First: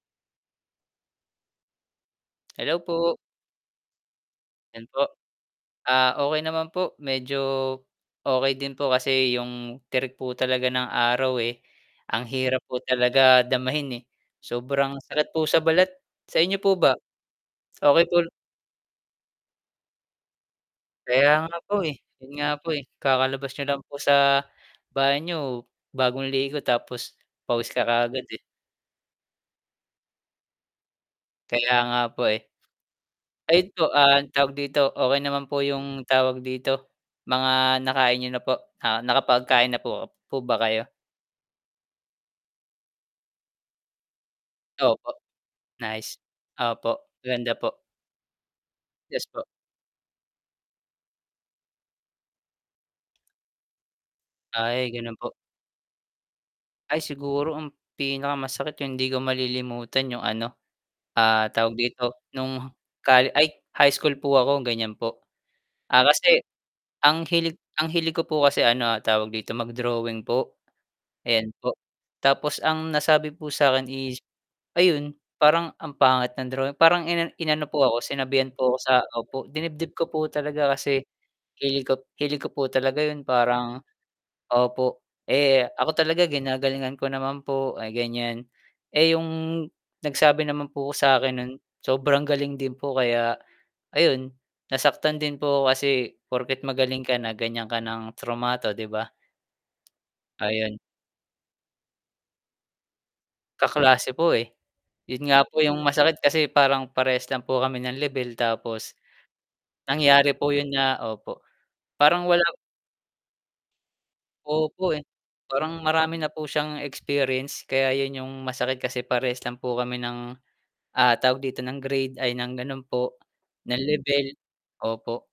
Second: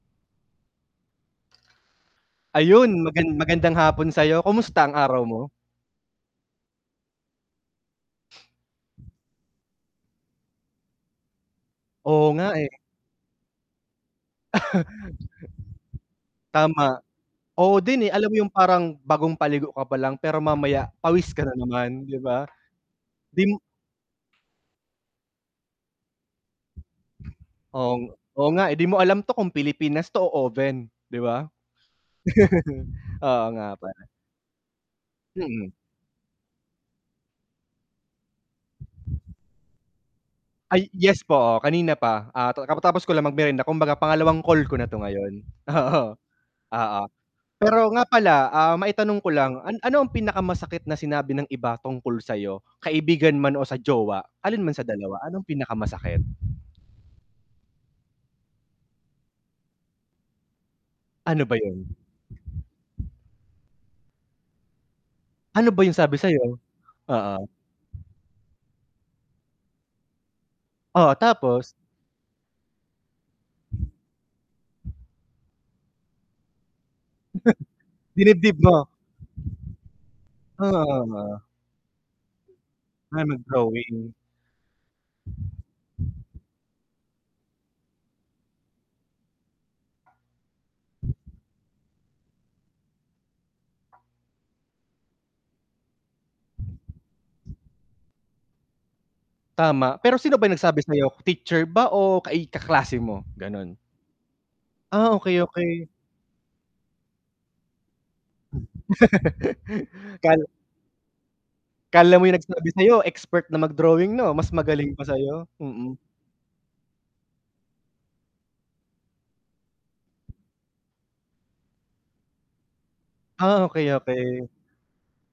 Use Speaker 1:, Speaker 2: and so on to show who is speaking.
Speaker 1: Hello
Speaker 2: Ayun!
Speaker 1: po.
Speaker 2: magan magandang hapon sa 'yo, kumusta
Speaker 1: 'Yan
Speaker 2: ang
Speaker 1: po.
Speaker 2: araw mo?
Speaker 1: Ah, okey naman po, medyo, okey din po kasi, 'yung tirik po talaga ng araw, eh, ang
Speaker 2: Oo nga,
Speaker 1: hirap
Speaker 2: eh.
Speaker 1: po talaga damahin, eh. Sobrang sakit po sa balat. Sa inyo po ba?
Speaker 2: Tama. Oo din
Speaker 1: Okey,
Speaker 2: eh,
Speaker 1: tul
Speaker 2: alam mo 'yung parang, bagong paligo ka palang pero mamaya
Speaker 1: Kaya
Speaker 2: pawis ka na
Speaker 1: nga po, eh,
Speaker 2: naman, 'di
Speaker 1: yun nga
Speaker 2: ba?
Speaker 1: po, eh,
Speaker 2: 'Di
Speaker 1: kakalabas
Speaker 2: m
Speaker 1: n'yo lang po sa banyo, bagong ligo, tapos pawis ka
Speaker 2: Oo ng
Speaker 1: kaagad, eh.
Speaker 2: oo nga, eh, 'di mo alam 'to kung Pilipinas 'to o oven, 'di ba?
Speaker 1: Kaya nga po, eh.
Speaker 2: Oo
Speaker 1: Ayun
Speaker 2: nga
Speaker 1: po,
Speaker 2: pala.
Speaker 1: ah, tawag dito, okey naman po
Speaker 2: Mm.
Speaker 1: yung tawag dito, mga nakain niyo na po? Ah, nakapag-kain na po po ba
Speaker 2: Ay,
Speaker 1: kayo?
Speaker 2: yes po. Oo, kanina pa, ah, katatapos ko lang mag-merienda, kumbaga pangalawang call ko na 'to
Speaker 1: Opo.
Speaker 2: ngayon, oo,
Speaker 1: Nice.
Speaker 2: oo.
Speaker 1: Opo, maganda po.
Speaker 2: Pero nga pala, ah, maitanong
Speaker 1: Yes
Speaker 2: ko
Speaker 1: po.
Speaker 2: lang, an ano ang pinakamasakit na sinabi ng iba tungkol sa 'yo? Kaibigan man o sa jowa, alin man sa
Speaker 1: Ay, ganun
Speaker 2: dalawa,
Speaker 1: po.
Speaker 2: ano ang pinakamasakit?
Speaker 1: Ay siguro, ang pinakamasakit yung 'di ko malilimutan 'yong ano,
Speaker 2: Ano
Speaker 1: ah,
Speaker 2: ba
Speaker 1: tawag
Speaker 2: yun?
Speaker 1: dito, no'ng colle ay high school po ako gan'yan po.
Speaker 2: Ano ba yung
Speaker 1: Ah,
Speaker 2: sabi sa
Speaker 1: kasi,
Speaker 2: 'yo?
Speaker 1: ang
Speaker 2: Oo.
Speaker 1: hilig ang hilig ko po kasi ano tawag dito mag-drawing po,
Speaker 2: Oh,
Speaker 1: ayan
Speaker 2: tapos?
Speaker 1: po. Tapos ang nasabi po sa akin is, ayun, parang ang pangit ng drawing parang inan inano po ako, sinabihan
Speaker 2: Dinibdib
Speaker 1: po
Speaker 2: mo?
Speaker 1: ako sa opo, dinibdib ko po talaga kasi,
Speaker 2: [unintelligible]
Speaker 1: hilig ko hilig ko po talaga
Speaker 2: Na
Speaker 1: 'yon parang
Speaker 2: mag-drawing?
Speaker 1: opo. Eh, ako talaga ginagalingan ko naman po, ah, ganiyan. Eh, yung nagsabi naman po sa'kin nun, sobrang galing din po, kaya ayun, nasaktan din po ako kasi, porket magaling ka na gan'yan ka ng trumato, 'di ba?
Speaker 2: Tama, pero sino ba
Speaker 1: Ayun
Speaker 2: nagsabi sa 'yo? Teacher ba o kai kaklase mo? Ganun.
Speaker 1: Kaklase po, eh.
Speaker 2: Ah,
Speaker 1: 'Yun
Speaker 2: okey
Speaker 1: nga po 'yung
Speaker 2: okey.
Speaker 1: masakit kasi parang, parehas lang po kami ng lebel, tapos nangyari
Speaker 2: Kal
Speaker 1: po yun na opo,
Speaker 2: 'kala mo
Speaker 1: parang
Speaker 2: 'yung
Speaker 1: wala
Speaker 2: nagsabi sa 'yo expert na mag-drawing 'no? Mas
Speaker 1: Opo,
Speaker 2: magaling pa
Speaker 1: eh.
Speaker 2: sa 'yo?
Speaker 1: Parang
Speaker 2: Mm.
Speaker 1: marami na po siyang experience kaya 'yun 'yung masakit kasi parehas lang po kami nang, ah, tawag dito ng grade ay ng ganun po,
Speaker 2: Ah,
Speaker 1: nang
Speaker 2: okey
Speaker 1: lebel.
Speaker 2: okey.
Speaker 1: Opo.